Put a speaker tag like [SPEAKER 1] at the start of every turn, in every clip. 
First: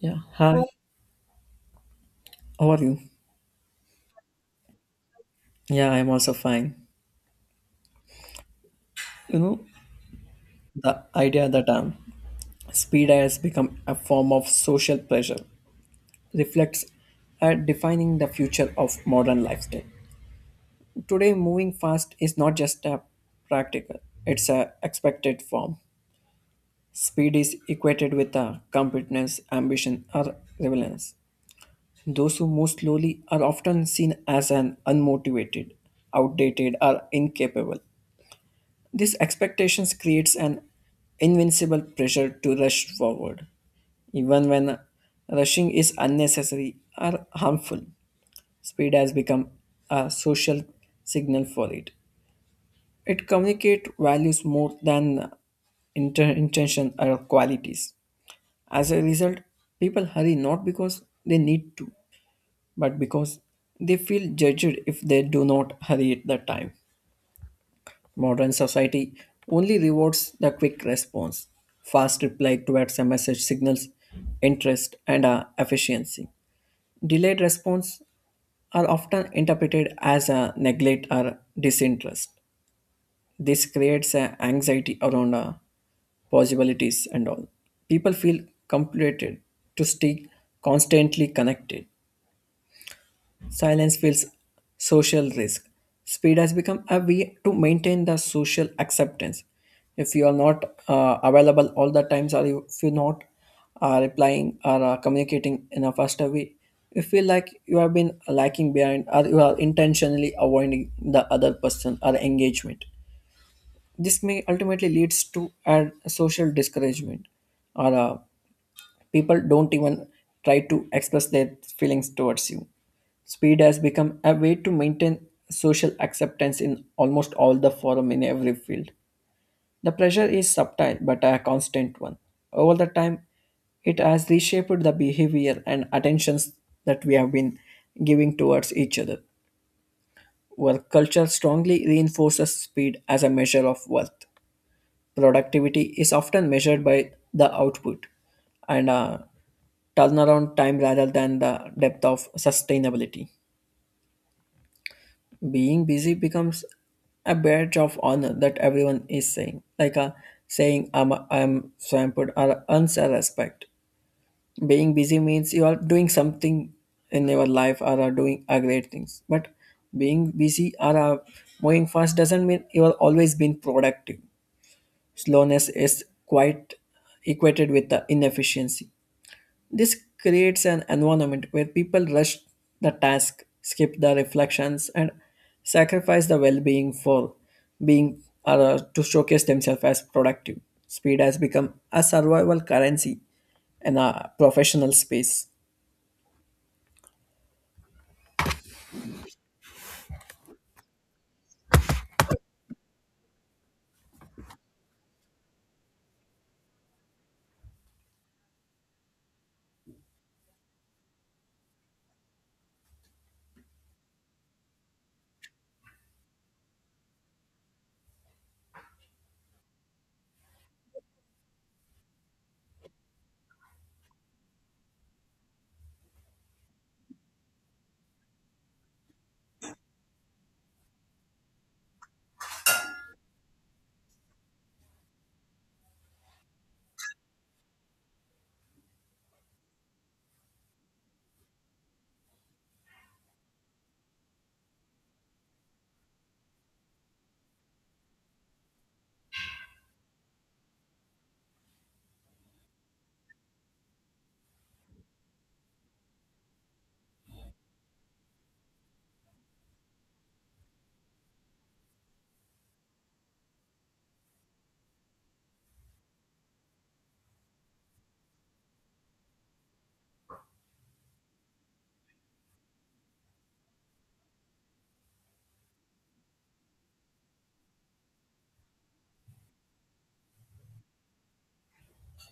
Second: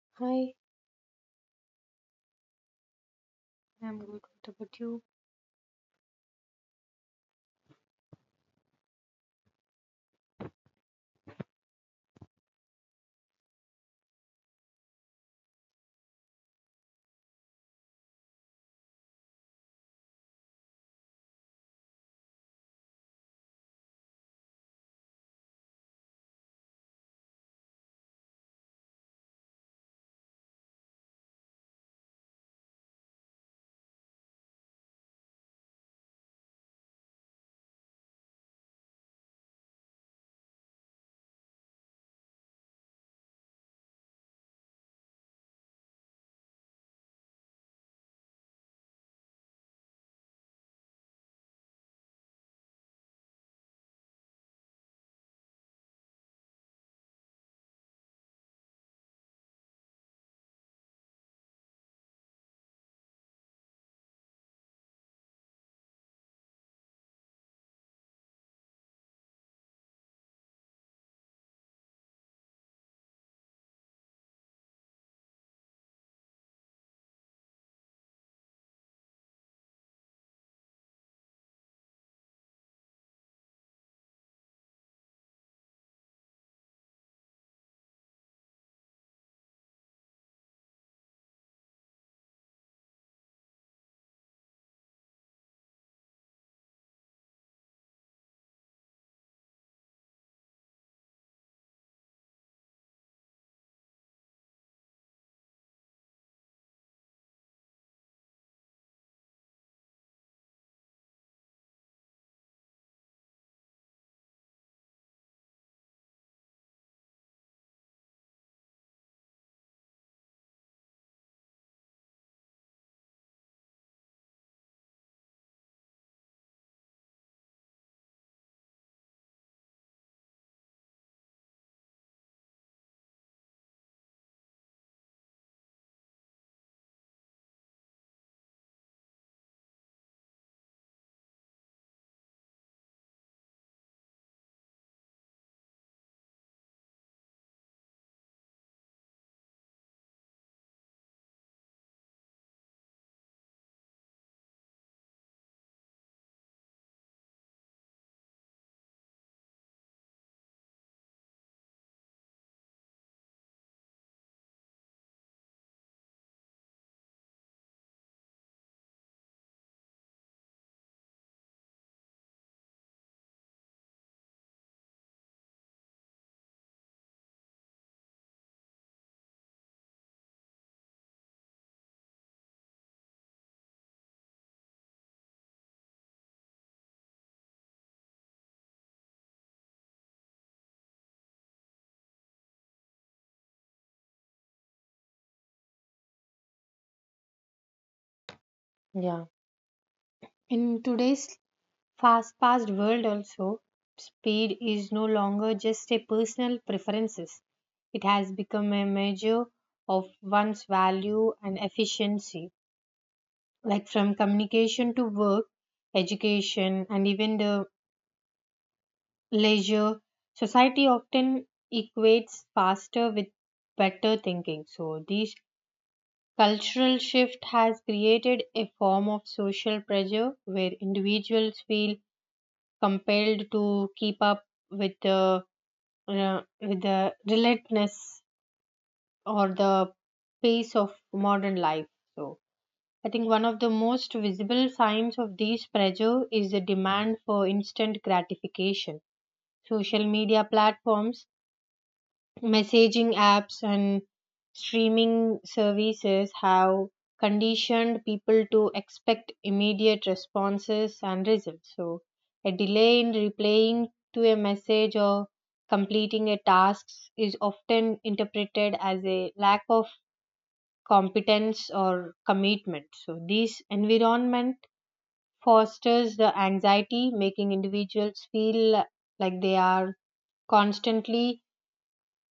[SPEAKER 1] Yeah,
[SPEAKER 2] Hi,
[SPEAKER 1] hi. How are you?
[SPEAKER 2] I'm good. What about you?
[SPEAKER 1] Yeah, I'm also fine. You know, the idea that speed has become a form of social pressure reflects at defining the future of modern lifestyle. Today, moving fast is not just a practical; it's a expected form. Speed is equated with competence, ambition, or relevance. Those who move slowly are often seen as an unmotivated, outdated, or incapable. These expectations creates an invincible pressure to rush forward, even when rushing is unnecessary or harmful. Speed has become a social signal for it. It communicates values more than intention or qualities. As a result, people hurry not because they need to, but because they feel judged if they do not hurry at the time. Modern society only rewards the quick response, fast reply to a message signals interest and efficiency. Delayed response are often interpreted as a neglect or disinterest. This creates an anxiety around possibilities and all. People feel compelled to stay constantly connected. Silence feels social risk. Speed has become a way to maintain the social acceptance. If you are not available all the times, or if you're not replying or communicating in a faster way, you feel like you have been lacking behind, or you are intentionally avoiding the other person or engagement. This may ultimately leads to a social discouragement or people don't even try to express their feelings towards you. Speed has become a way to maintain social acceptance in almost all the forum in every field. The pressure is subtle but a constant one. Over the time, it has reshaped the behavior and attentions that we have been giving towards each other. Work culture strongly reinforces speed as a measure of worth. Productivity is often measured by the output and turnaround time rather than the depth of sustainability. Being busy becomes a badge of honor that everyone is saying, like a saying I'm swamped or earns a respect. Being busy means you are doing something in your life or are doing a great things. But being busy or moving fast doesn't mean you are always being productive. Slowness is quite equated with the inefficiency. This creates an environment where people rush the task, skip the reflections, and sacrifice the well being for being or to showcase themselves as productive. Speed has become a survival currency in a professional space.
[SPEAKER 2] Yeah, in today's fast-paced world also, speed is no longer just a personal preferences. It has become a measure of one's value and efficiency, like from communication to work, education, and even the leisure. Society often equates faster with better thinking. So these cultural shift has created a form of social pressure where individuals feel compelled to keep up with the with the relentlessness or the pace of modern life. So I think one of the most visible signs of this pressure is the demand for instant gratification. Social media platforms, messaging apps and streaming services have conditioned people to expect immediate responses and results. So a delay in replying to a message or completing a task is often interpreted as a lack of competence or commitment. So this environment fosters the anxiety, making individuals feel like they are constantly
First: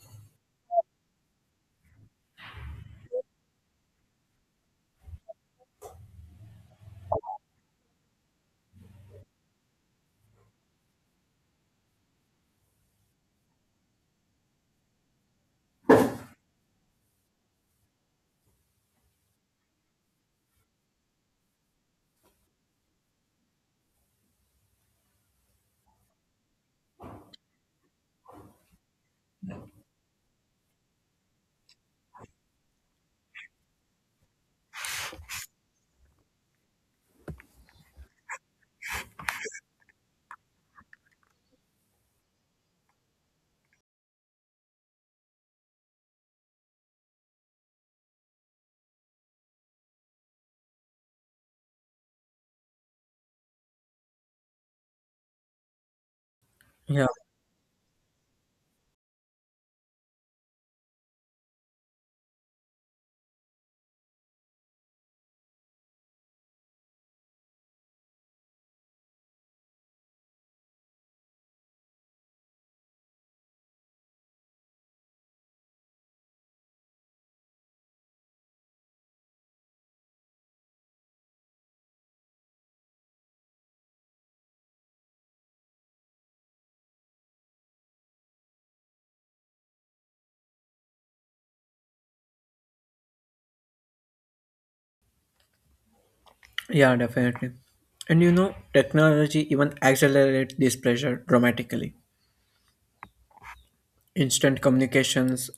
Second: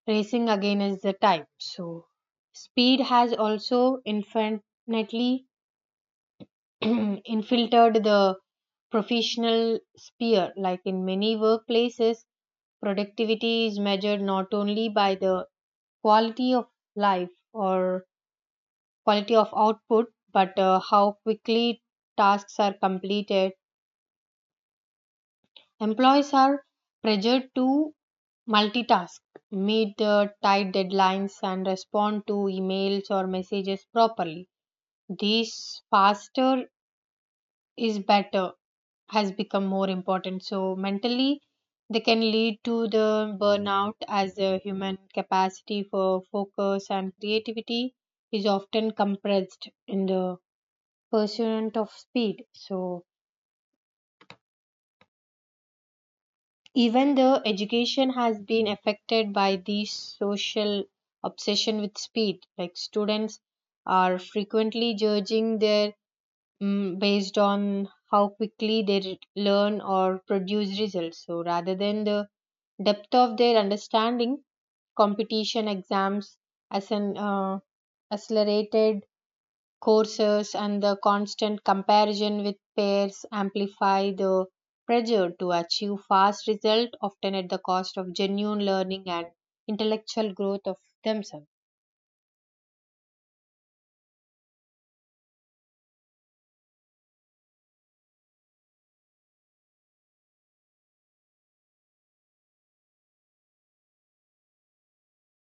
[SPEAKER 2] racing again is the type. So speed has also infinitely infiltrated the professional sphere. Like in many workplaces, productivity is measured not only by the quality of life or quality of output, but how quickly tasks are completed. Employees are pressured to multitask, meet tight deadlines, and respond to emails or messages properly. This faster is better has become more important. So, mentally, they can lead to the burnout as the human capacity for focus and creativity is often compressed in the pursuit of speed. So
[SPEAKER 1] Yeah,
[SPEAKER 2] even though education has been affected by the social obsession with speed, like students are frequently judging their based on how quickly they learn or produce results. So rather than the depth of their understanding, competition exams as an accelerated courses and the constant comparison with peers amplify the pressure to achieve fast results, often at the cost of genuine learning and intellectual growth of themselves.
[SPEAKER 1] yeah, definitely. And you know, technology even accelerates this pressure dramatically. Instant communications,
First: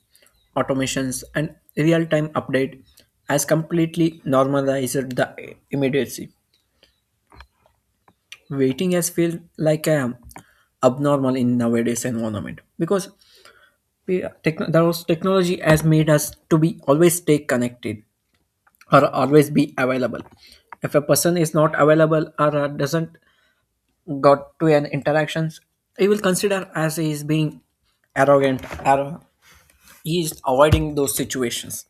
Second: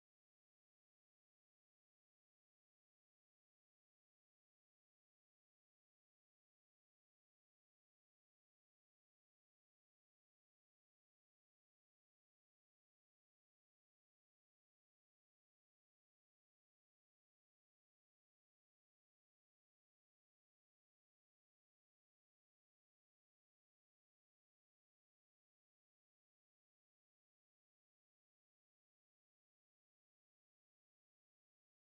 [SPEAKER 1] automations, and real time update has completely normalized the immediacy. Waiting has felt like a abnormal in nowadays environment because those technology has made us to be always stay connected or always be available. If a person is not available or doesn't got to an interactions, he will consider as he is being arrogant or he is avoiding those situations.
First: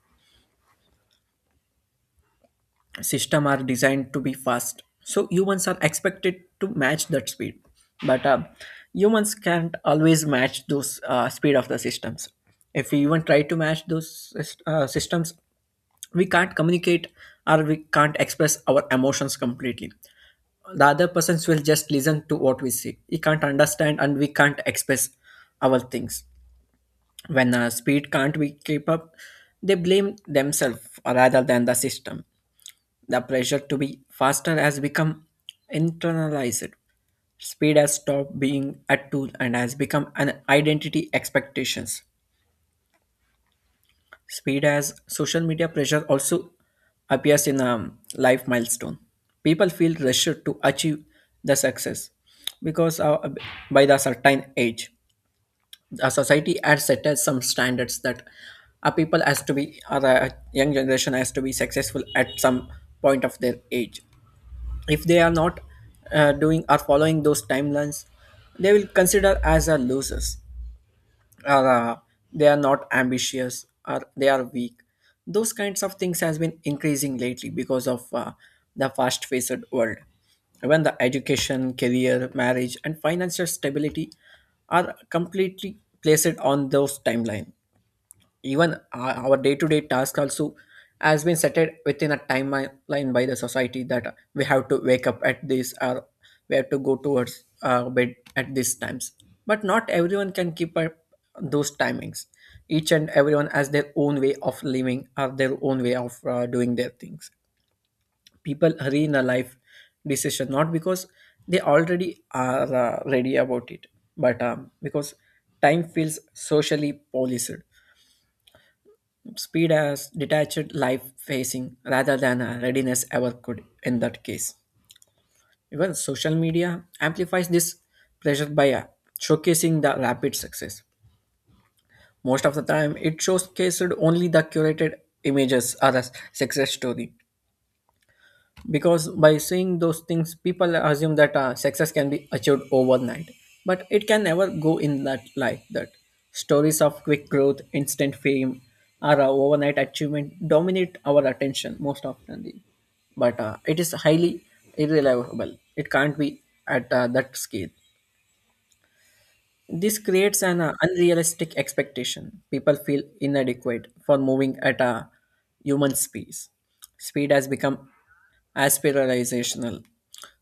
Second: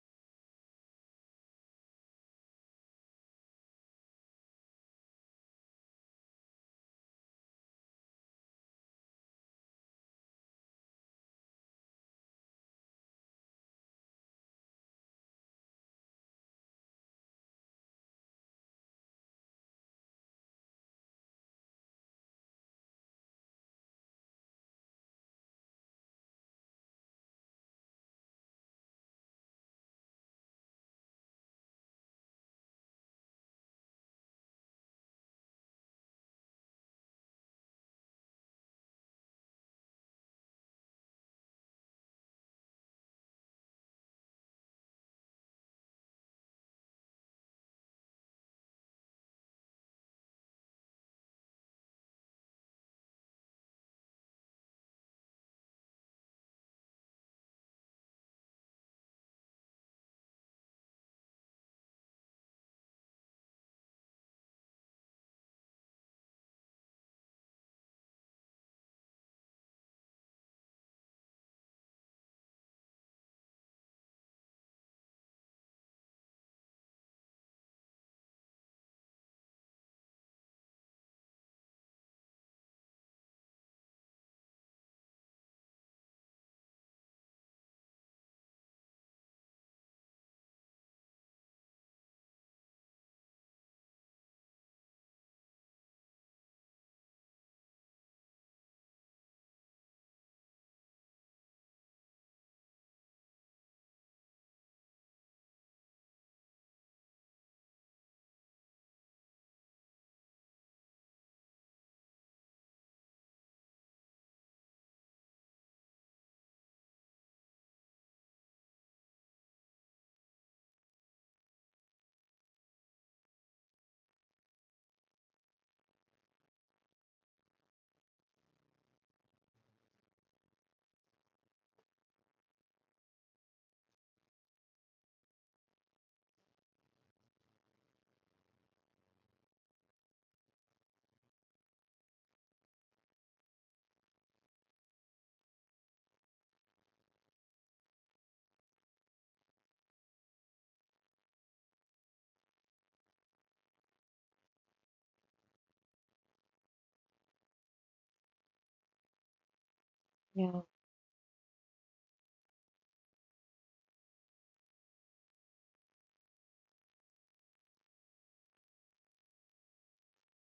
[SPEAKER 1] System are designed to be fast, so humans are expected to match that speed, but humans can't always match those speed of the systems. If we even try to match those systems, we can't communicate or we can't express our emotions completely. The other persons will just listen to what we say, he can't understand and we can't express our things. When speed can't we keep up, they blame themselves rather than the system. The pressure to be faster has become internalized. Speed has stopped being a tool and has become an identity expectations. Speed as social media pressure also appears in a life milestone. People feel pressured to achieve the success because by the certain age, the society has set us some standards that a people has to be or a young generation has to be successful at some point of their age. If they are not doing or following those timelines, they will consider as a losers or they are not ambitious or they are weak. Those kinds of things has been increasing lately because of the fast faced world. When the education career marriage and financial stability are completely placed on those timeline, even our day-to-day task also has been set within a timeline by the society, that we have to wake up at this or we have to go towards bed at these times. But not everyone can keep up those timings. Each and everyone has their own way of living or their own way of doing their things. People hurry in a life decision not because they already are ready about it, but because time feels socially policed. Speed as detached life facing rather than a readiness ever could in that case. Even social media amplifies this pressure by showcasing the rapid success. Most of the time, it showcased only the curated images or a success story, because by saying those things people assume that success can be achieved overnight, but it can never go in that like that. Stories of quick growth instant fame or overnight achievement dominate our attention most often, but it is highly irreliable, it can't be at that scale. This creates an
[SPEAKER 2] yeah
[SPEAKER 1] unrealistic expectation. People feel inadequate for moving at a human speed. Speed has become aspirational.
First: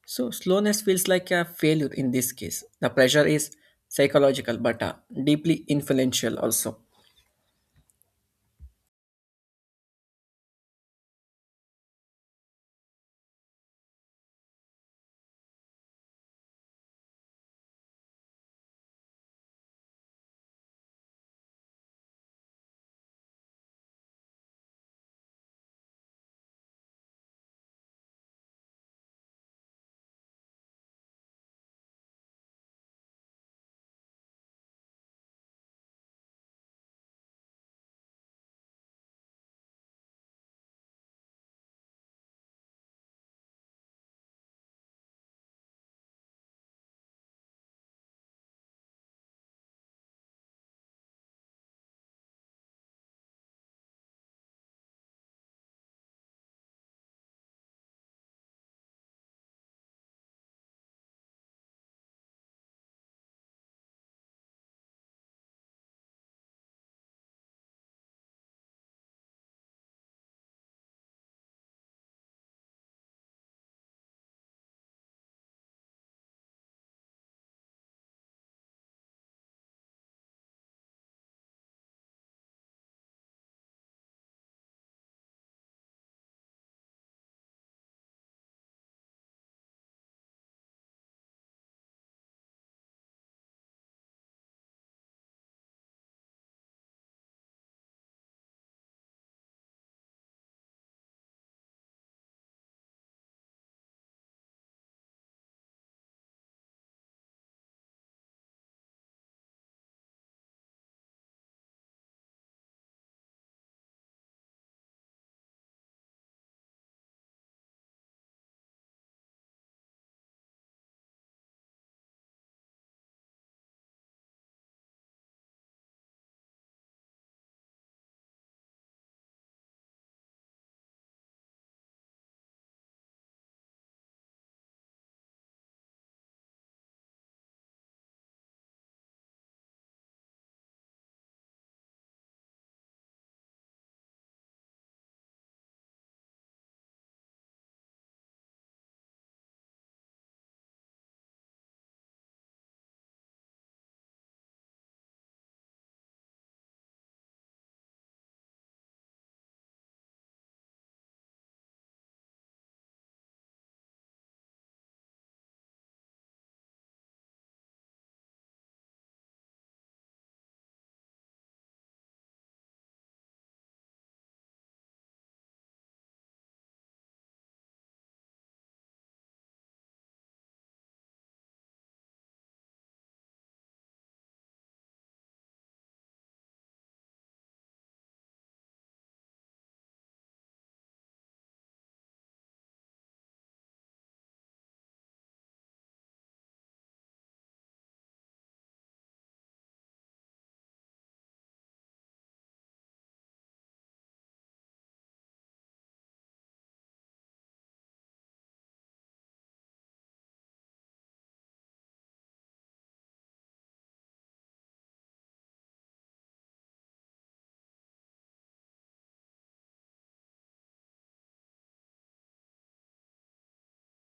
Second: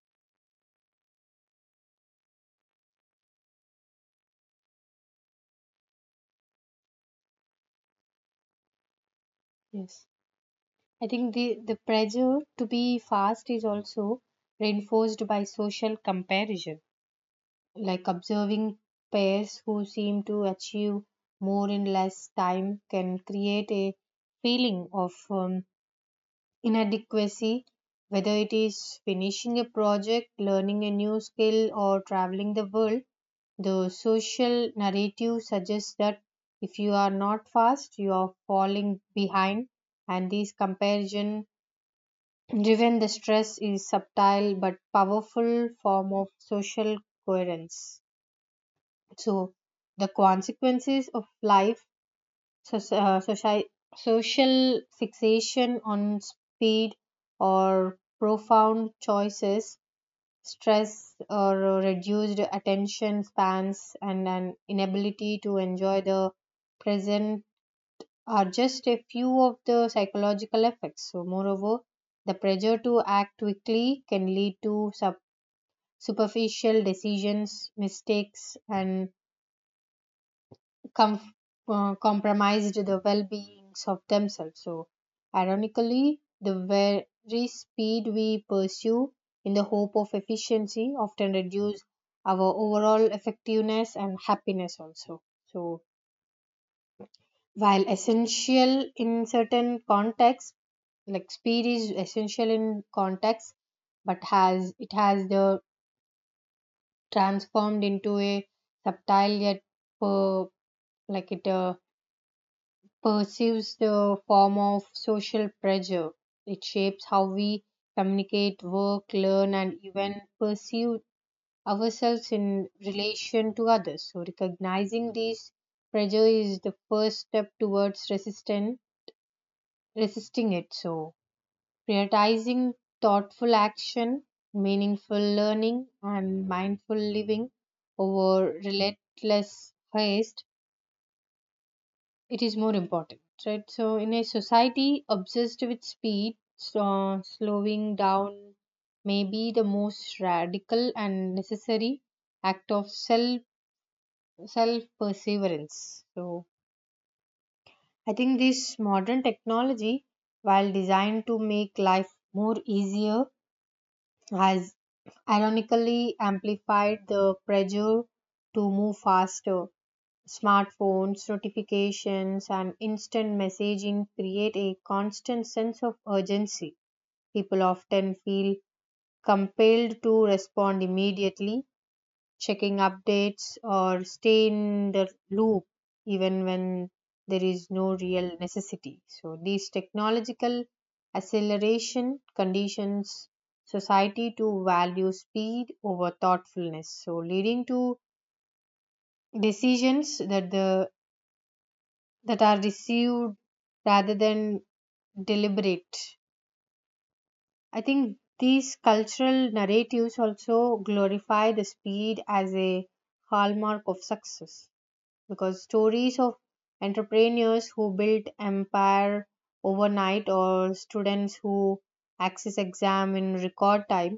[SPEAKER 1] So slowness feels like a failure in this case. The pressure is psychological but deeply influential also.
[SPEAKER 2] yes I think the pressure to be fast is also reinforced by social comparison, like observing peers who seem to achieve more in less time can create a feeling of inadequacy, whether it is finishing a project, learning a new skill, or traveling the world, the social narrative suggests that if you are not fast, you are falling behind, and this comparison driven the stress is subtle but powerful form of social coherence. So the consequences of life, so social fixation on speed or profound choices, stress or reduced attention spans, and an inability to enjoy the present are just a few of the psychological effects. So, moreover, the pressure to act quickly can lead to superficial decisions, mistakes, and com- compromised the well beings of themselves. So, ironically, the very speed we pursue in the hope of efficiency often reduce our overall effectiveness and happiness also. So, while essential in certain contexts, like speed is essential in contexts, but has it has the transformed into a subtle yet per, like it perceives the form of social pressure. It shapes how we communicate, work, learn, and even perceive ourselves in relation to others. So, recognizing these pressure is the first step towards resisting it. So prioritizing thoughtful action, meaningful learning, and mindful living over relentless haste, it is more important, right? So in a society obsessed with speed, so slowing down may be the most radical and necessary act of self perseverance. So I think this modern technology, while designed to make life more easier, has ironically amplified the pressure to move faster. Smartphones, notifications, and instant messaging create a constant sense of urgency. People often feel compelled to respond immediately, checking updates, or stay in the loop even when there is no real necessity. So these technological acceleration conditions society to value speed over thoughtfulness, so leading to decisions that the that are received rather than deliberate. I think these cultural narratives also glorify the speed as a hallmark of success, because stories of entrepreneurs who built empire overnight or students who access exam in record time,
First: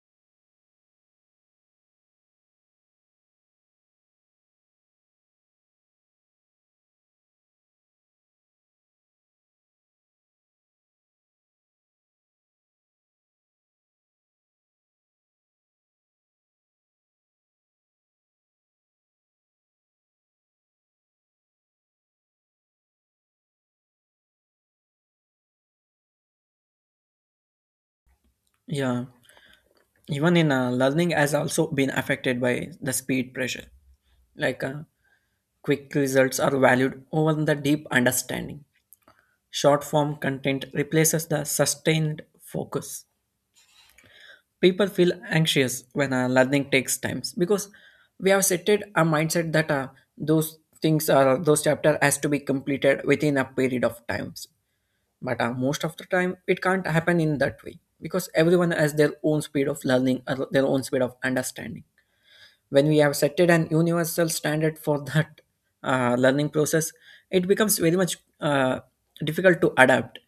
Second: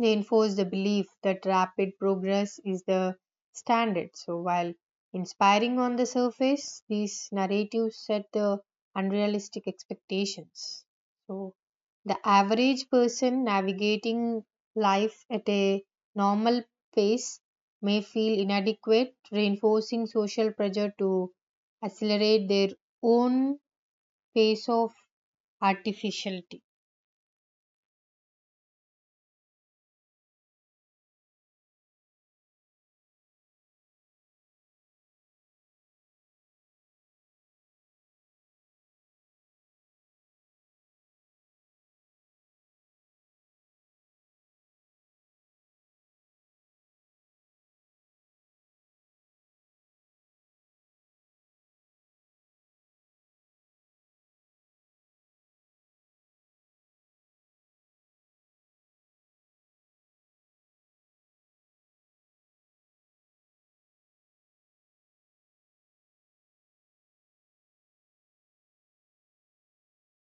[SPEAKER 2] they enforce the belief that rapid progress is the standard. So, while inspiring on the surface, these narratives set the unrealistic expectations. So the average person navigating life at a normal pace may feel inadequate, reinforcing social pressure to accelerate their own pace of artificiality.
[SPEAKER 1] Yeah, even in learning has also been affected by the speed pressure. Like quick results are valued over the deep understanding. Short form content replaces the sustained focus. People feel anxious when learning takes time because we have setted a mindset that those things or those chapter has to be completed within a period of times. But most of the time, it can't happen in that way because everyone has their own speed of learning or their own speed of understanding. When we have set it an universal standard for that learning process, it becomes very much difficult to adapt.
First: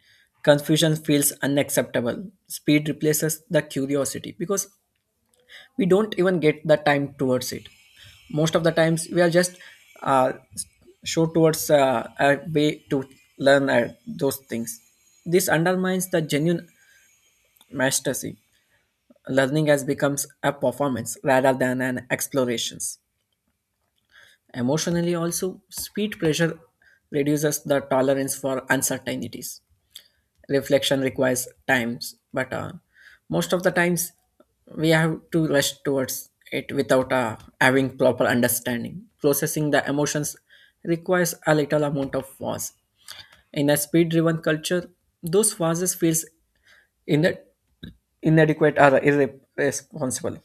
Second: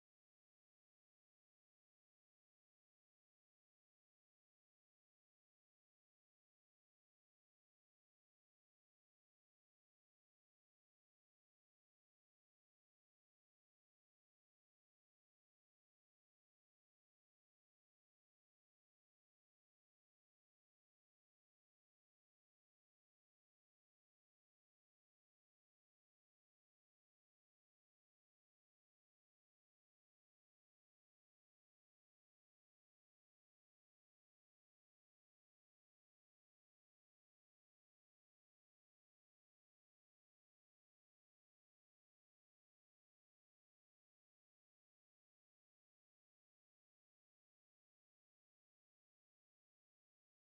[SPEAKER 1] Confusion feels unacceptable. Speed replaces the curiosity because we don't even get the time towards it. Most of the times we are just uh, show towards a way to learn those things. This undermines the genuine mastery. Learning has becomes a performance rather than an explorations. Emotionally, also, speed pressure reduces the tolerance for uncertainties. Reflection requires times, but most of the times we have to rush towards it without having proper understanding. Processing the emotions requires a little amount of pause. In a speed-driven culture, those pauses feels in inadequate or irresponsible.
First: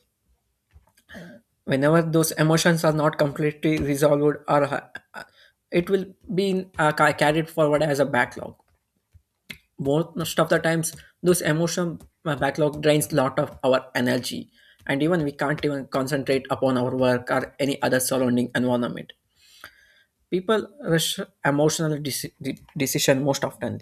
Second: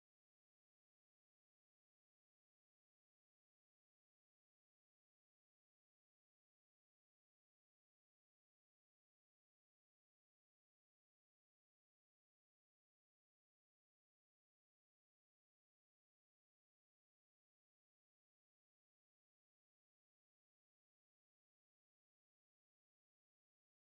[SPEAKER 1] Whenever those emotions are not completely resolved or it will be carried forward as a backlog. Most of the times those emotion backlog drains lot of our energy, and even we can't even concentrate upon our work or any other surrounding environment. People rush emotional decision most often.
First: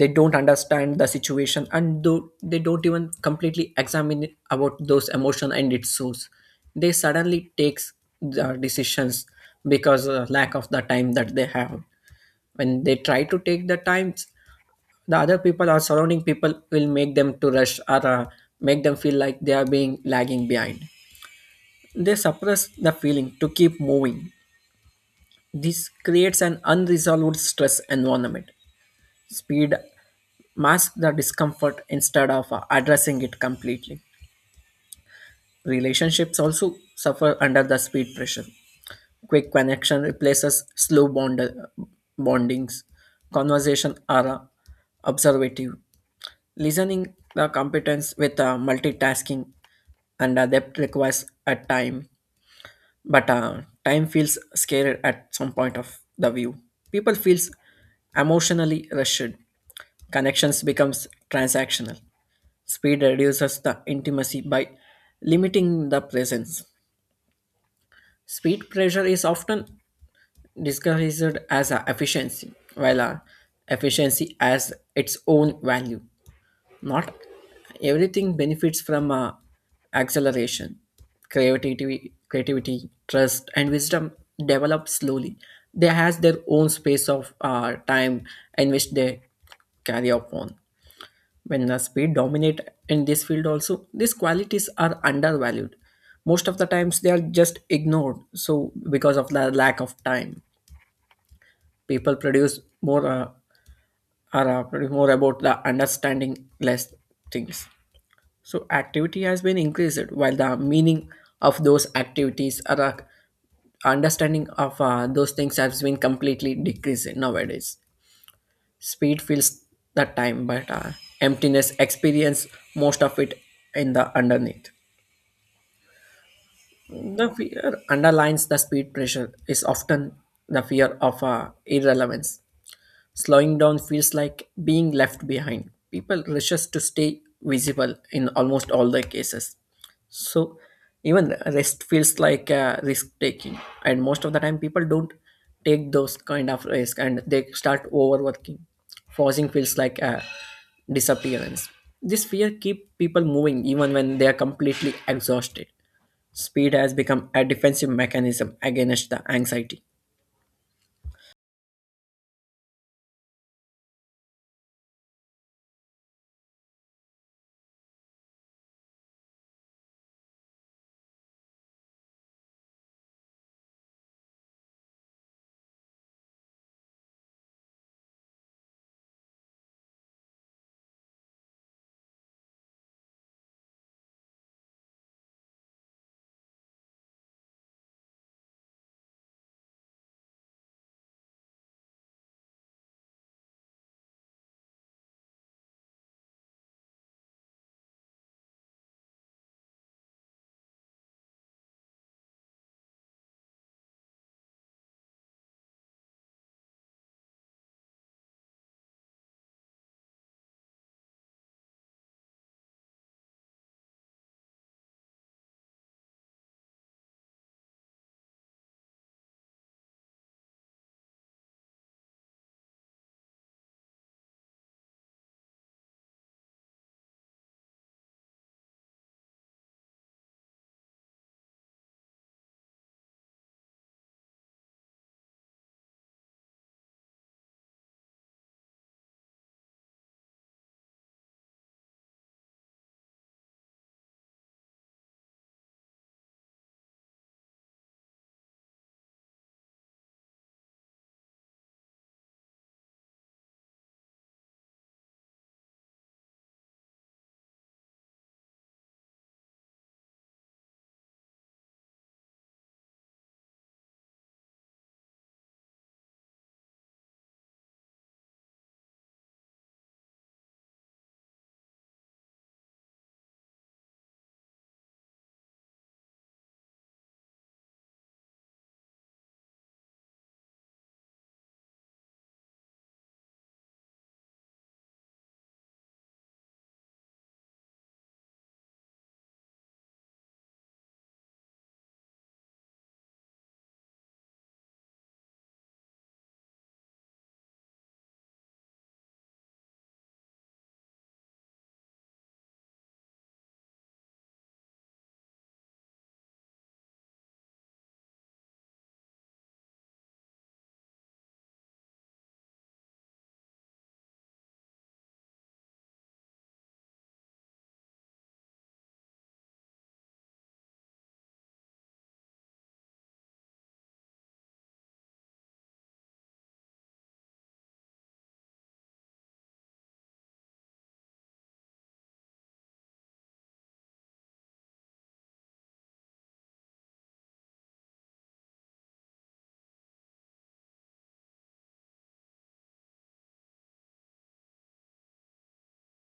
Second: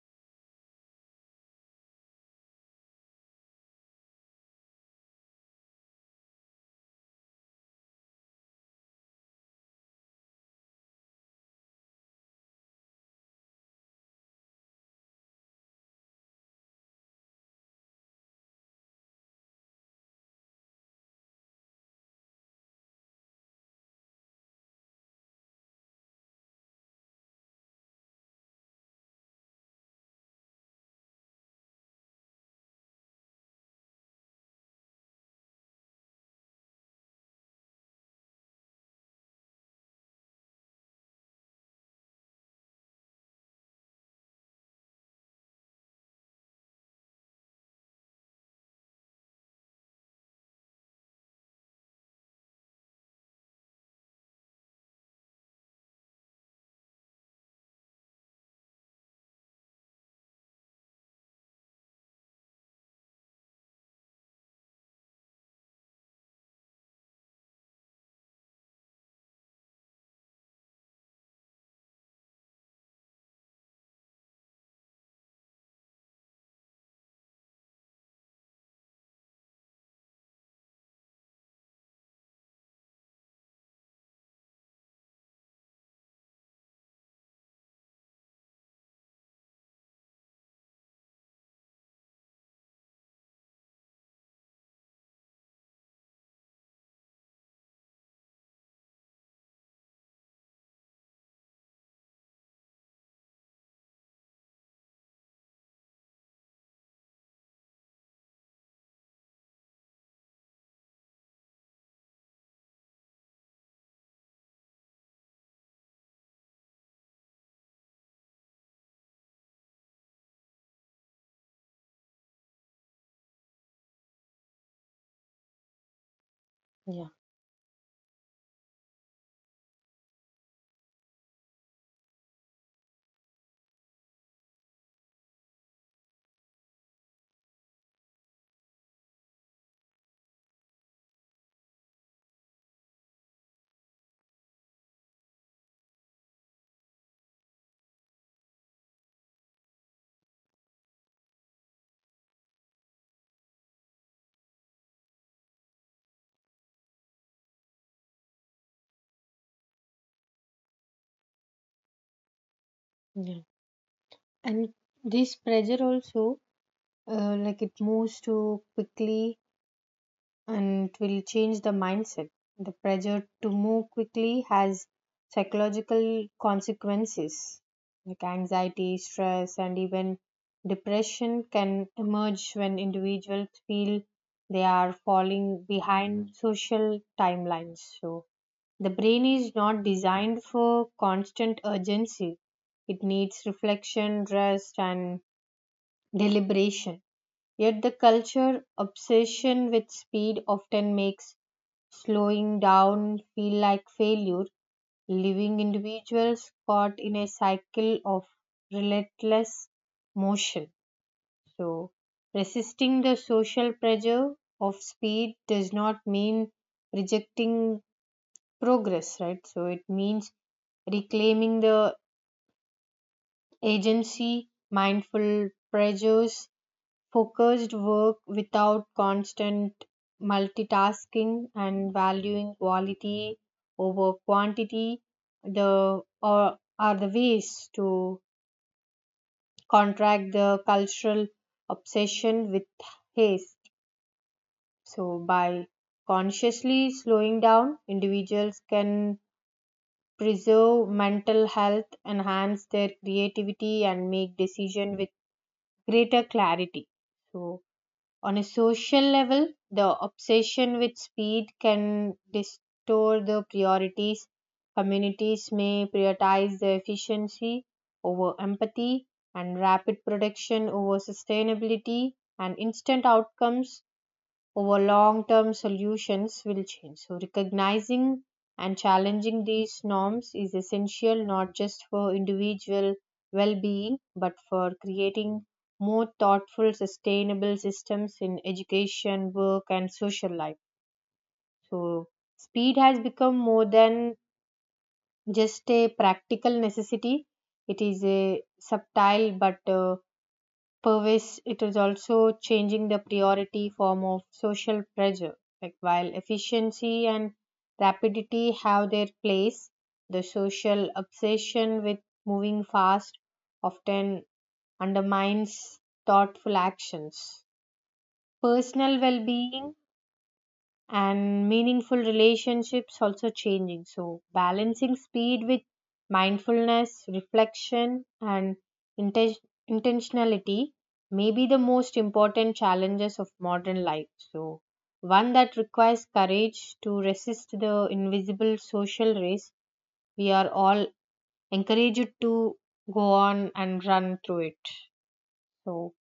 [SPEAKER 1] They don't understand the situation and do, they don't even completely examine it about those emotion and its source. They suddenly takes the decisions because of lack of the time that they have. When they try to take the times, the other people or surrounding people will make them to rush or make them feel like they are being lagging behind. They suppress the feeling to keep moving. This creates an unresolved stress environment. Speed masks the discomfort instead of addressing it completely. Relationships also suffer under the speed pressure. Quick connection replaces bondings. Conversation are observative. Listening the competence with multitasking and adept requires a time, but time feels scared at some point of the view. People feels emotionally rushed. Connections becomes transactional. Speed reduces the intimacy by limiting the presence. Speed pressure is often disguised as a efficiency, while a efficiency has its own value. Not everything benefits from acceleration. Creativity, trust, and wisdom develop slowly. They has their own space of time in which they carry upon. When the speed dominate in this field, also these qualities are undervalued. Most of the times they are just ignored. So because of the lack of time, people produce more are produce more about the understanding less things. So activity has been increased while the meaning of those activities are understanding of those things has been completely decreased nowadays. Speed fills the time, but emptiness experience most of it in the underneath.
[SPEAKER 2] yeah
[SPEAKER 1] The fear underlines the speed pressure is often the fear of irrelevance. Slowing down feels like being left behind. People rushes to stay visible in almost all the cases. So even rest feels like risk taking, and most of the time people don't take those kind of risk, and they start overworking. Forcing feels like a disappearance. This fear keeps people moving even when they are completely exhausted. Speed has become a defensive mechanism against the anxiety.
[SPEAKER 2] yeah, and this pressure also, like it moves too quickly and it will change the mindset. The pressure to move quickly has psychological consequences like anxiety, stress, and even depression can emerge when individuals feel they are falling behind social timelines. So the brain is not designed for constant urgency, it needs reflection, rest, and deliberation. Yet the culture obsession with speed often makes slowing down feel like failure, leaving individuals caught in a cycle of relentless motion. So resisting the social pressure of speed does not mean rejecting progress, right? So it means reclaiming the agency, mindful pressures, focused work without constant multitasking, and valuing quality over quantity, the or are the ways to contract the cultural obsession with haste. So by consciously slowing down, individuals can preserve mental health, enhance their creativity and make decision with greater clarity. So on a social level, the obsession with speed can distort the priorities. Communities may prioritize the efficiency over empathy, and rapid production over sustainability, and instant outcomes over long term solutions will change. So recognizing and challenging these norms is essential not just for individual well being but for creating more thoughtful, sustainable systems in education, work, and social life. So speed has become more than just a practical necessity, it is a subtle but pervasive, it is also changing the priority form of social pressure, like while efficiency and rapidity have their place, the social obsession with moving fast often undermines thoughtful actions, personal well-being, and meaningful relationships also changing. So balancing speed with mindfulness, reflection, and inten- intentionality may be the most important challenges of modern life, so one that requires courage to resist the invisible social race we are all encouraged to go on and run through it. So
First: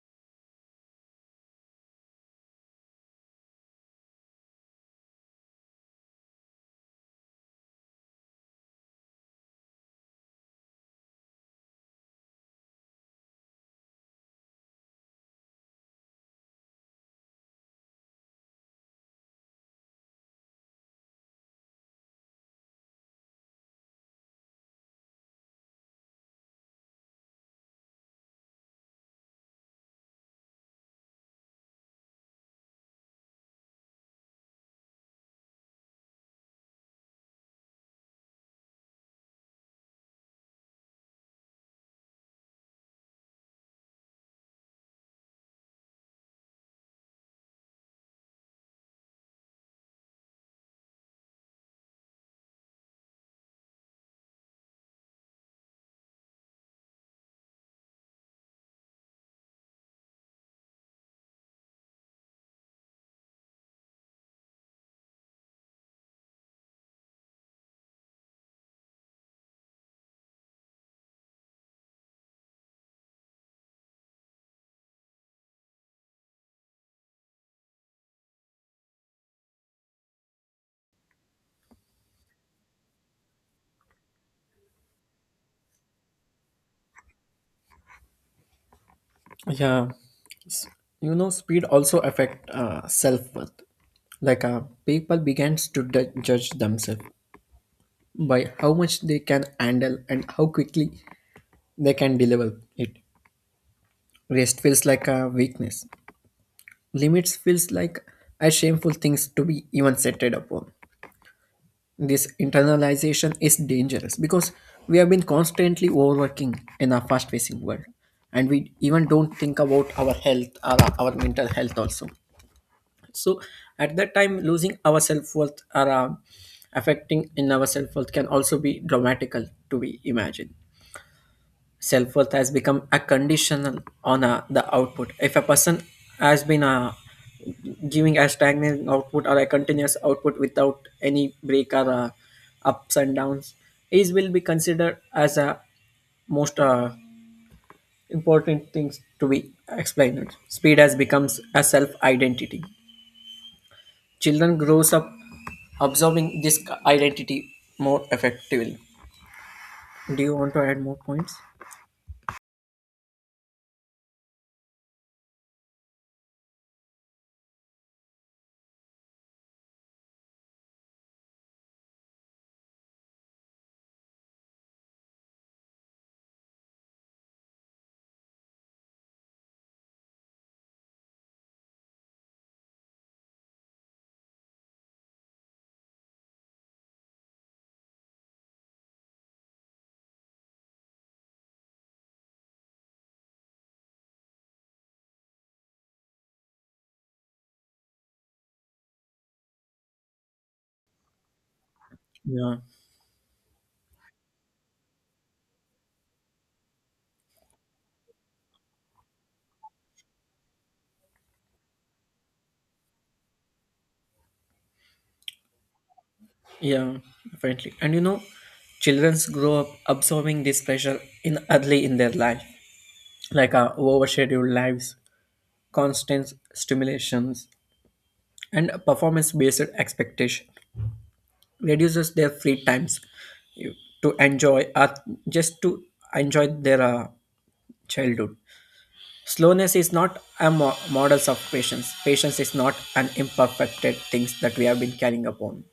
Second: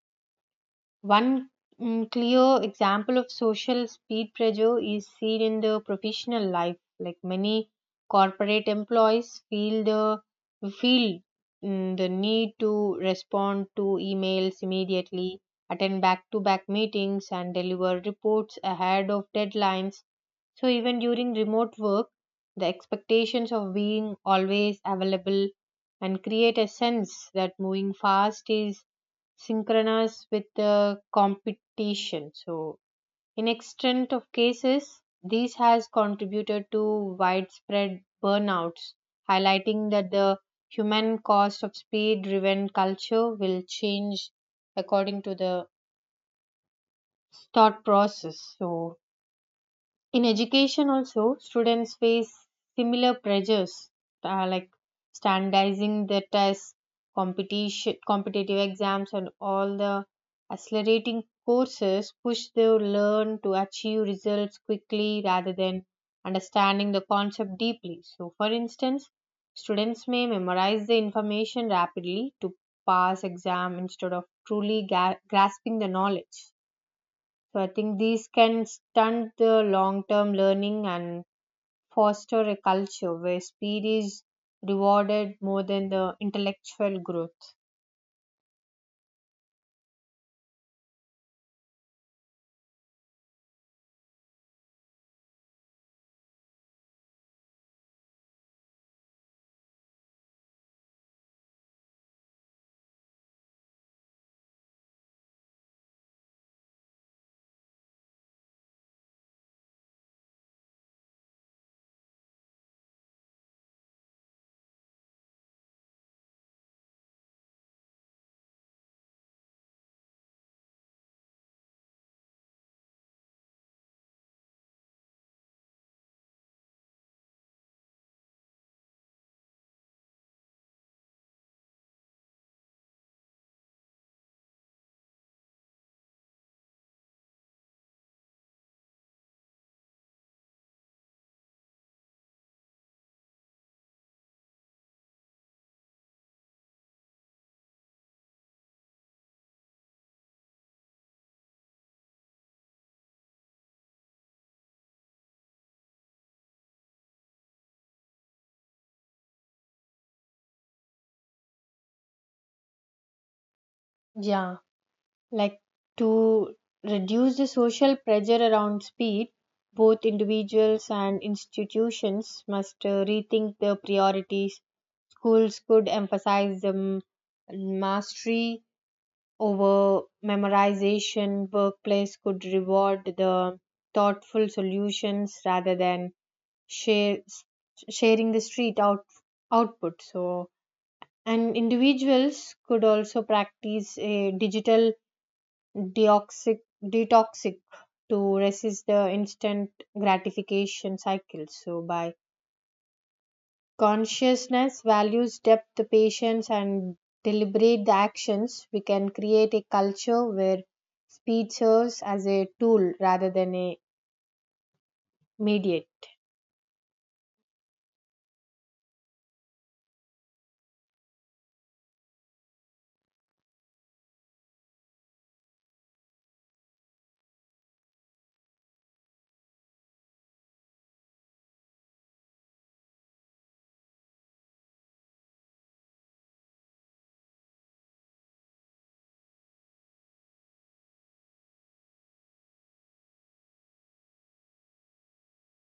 [SPEAKER 2] one clear example of social speed pressure is seen in the professional life. Like many corporate employees feel the need to respond to emails immediately, attend back-to-back meetings, and deliver reports ahead of deadlines. So even during remote work, the expectations of being always available and create a sense that moving fast is synchronous with the competition. So, in extent of cases, this has contributed to widespread burnouts, highlighting that the human cost of speed-driven culture will change according to the thought process. So in education also, students face similar pressures, like standardizing their tests, competition, competitive exams and all the accelerating courses push their learn to achieve results quickly rather than understanding the concept deeply. So for instance, students may memorize the information rapidly to pass exam instead of truly grasping the knowledge. So I think these can stunt the long term learning and foster a culture where speed is rewarded more than the intellectual growth.
[SPEAKER 1] Yeah, you know speed also affect self-worth like uh, people begins to judge themselves by how much they can handle and how quickly they can deliver it. Rest feels like a weakness, limits feels like a shameful things to be even set it upon. This internalization is dangerous because we have been constantly overworking in our fast-facing world, and we even don't think about our health or our mental health also. So at that time, losing our self worth or affecting in our self worth can also be dramatical to be imagined. Self worth has become a conditional on the output. If a person has been giving a stagnant output or a continuous output without any break or ups and downs, is will be considered as a most important things to be explained. Speed has becomes a self identity. Children grows up absorbing this identity more effectively. Do you want to add more points?
[SPEAKER 2] Yeah, like to reduce the social pressure around speed, both individuals and institutions must rethink their priorities. Schools could emphasize the mastery over memorization, workplace could reward the thoughtful solutions rather than share, sharing the street out, output. So, and individuals could also practice a digital deoxic, detoxic to resist the instant gratification cycle. So by
[SPEAKER 1] Yeah,
[SPEAKER 2] consciousness values depth, patience, and deliberate actions, we can create a culture where speed serves as a tool rather than a mediate.
[SPEAKER 1] yeah, definitely. And you know, childrens grow up absorbing this pressure in early in their life, overscheduled lives, constant stimulations, and performance-based expectation reduces their free times you- to enjoy, just to enjoy their childhood. Slowness is not a models of patience. Patience is not an imperfected things that we have been carrying upon.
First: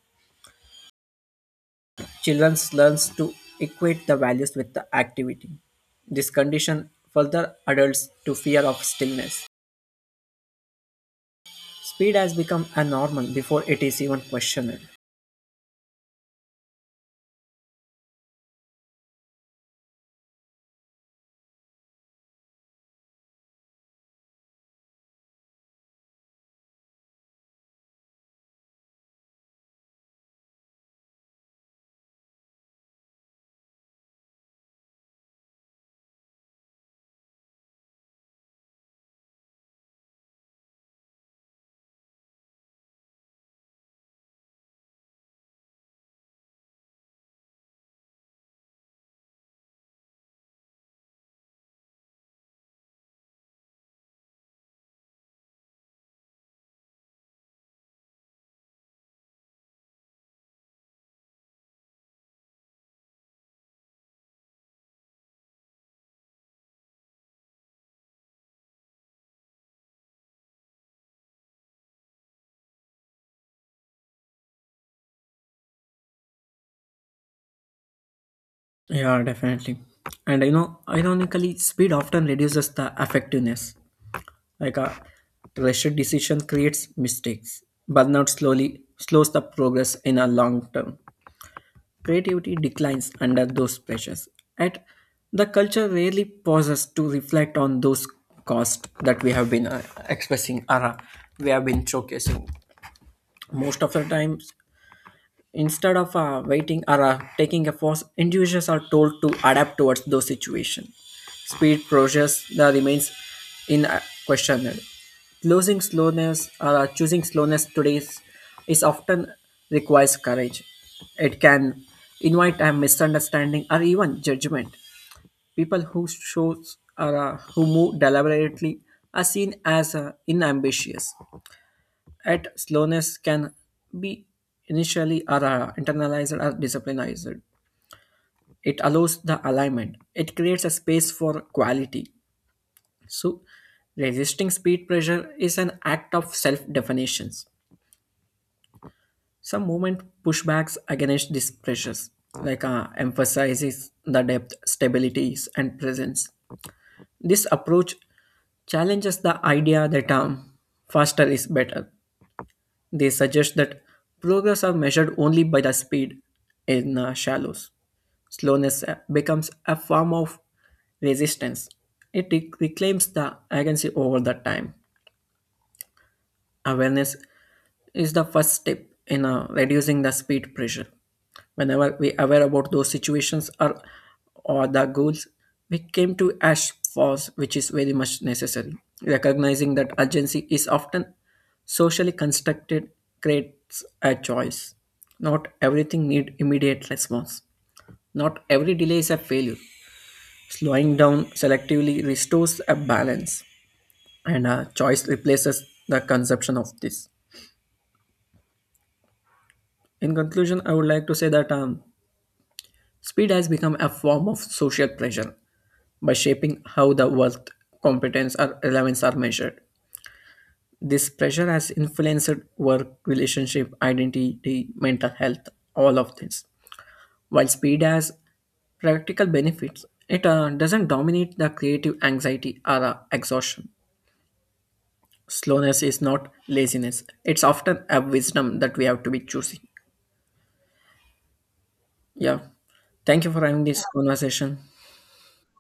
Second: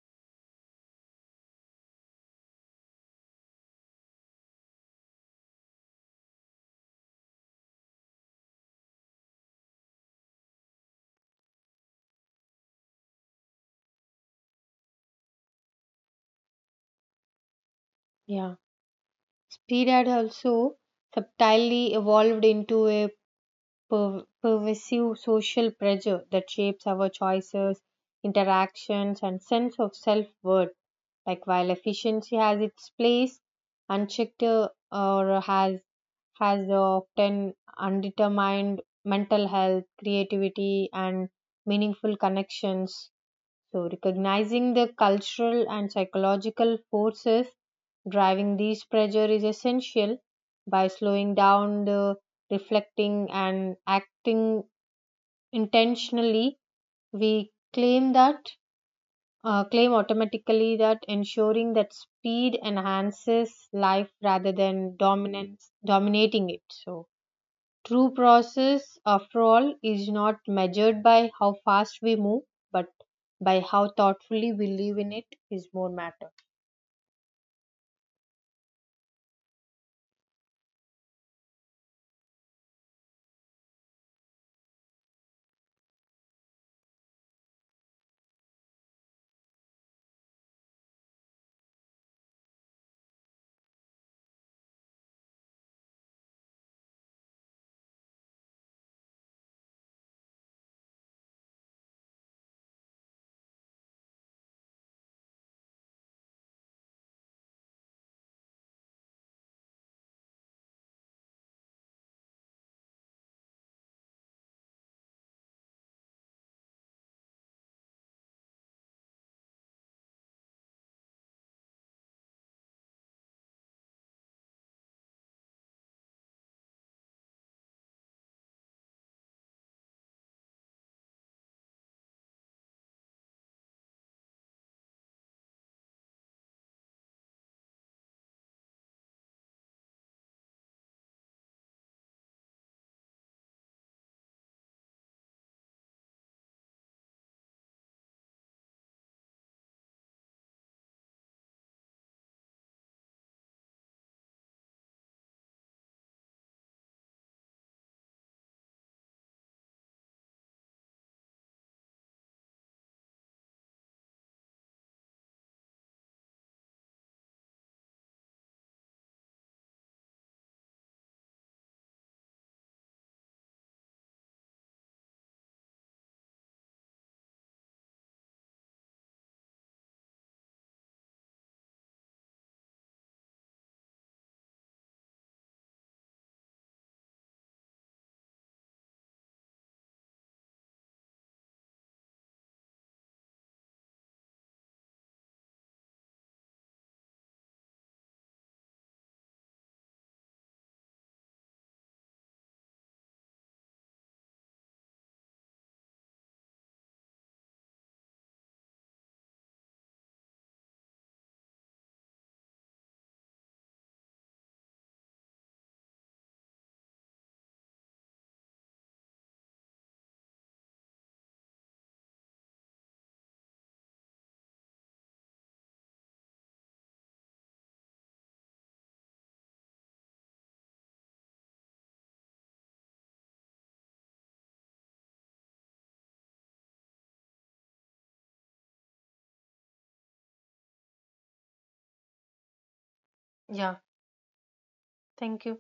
[SPEAKER 1] Children learns to equate the values with the activity. This condition further adults to fear of stillness. Speed has become a normal before it is even questioned.
[SPEAKER 2] Yeah. Speed had also subtly evolved into a pervasive social pressure that shapes our choices, interactions, and sense of self worth. Like while efficiency has its place, unchecked or has often undetermined mental health, creativity, and meaningful connections. So recognizing the cultural and psychological forces driving these pressure is essential. By slowing down, the reflecting and acting intentionally, we claim that, claim automatically that ensuring that speed enhances life rather than dominance dominating it. So true process, after all, is not measured by how fast we move, but by how thoughtfully we live in it is more matter.
[SPEAKER 1] Yeah, definitely. And you know, ironically, speed often reduces the effectiveness. Like a rushed decision creates mistakes. Burnout slowly slows the progress in a long term. Creativity declines under those pressures. And the culture rarely pauses to reflect on those costs that we have been expressing or we have been showcasing. Most of the times, instead of waiting or taking a pause, individuals are told to adapt towards those situations. Speed process that remains in questioned. Losing slowness or choosing slowness today is often requires courage. It can invite a misunderstanding or even judgment. People who shows or who move deliberately are seen as inambitious. At slowness can be initially or internalized or disciplinized. It allows the alignment. It creates a space for quality. So resisting speed pressure is an act of self-definitions. Some movement pushbacks against these pressures, emphasizes the depth, stabilities, and presence. This approach challenges the idea that faster is better. They suggest that progress are measured only by the speed in shallows. Slowness becomes a form of resistance. It reclaims the agency over the time. Awareness is the first step in reducing the speed pressure. Whenever we aware about those situations or the goals, we came to ash force, which is very much necessary. Recognizing that urgency is often socially constructed creates a choice. Not everything need immediate response. Not every delay is a failure. Slowing down selectively restores a balance, and a choice replaces the conception of this. In conclusion, I would like to say that speed has become a form of social pressure by shaping how the worth, competence, or relevance are measured. This pressure has influenced work, relationship, identity, mental health, all of this. While speed has practical benefits, it doesn't dominate the creative anxiety or exhaustion. Slowness is not laziness, it's often a wisdom that we have to be choosing. Yeah. Thank you for having
[SPEAKER 2] Yeah,
[SPEAKER 1] this conversation.
[SPEAKER 2] thank you.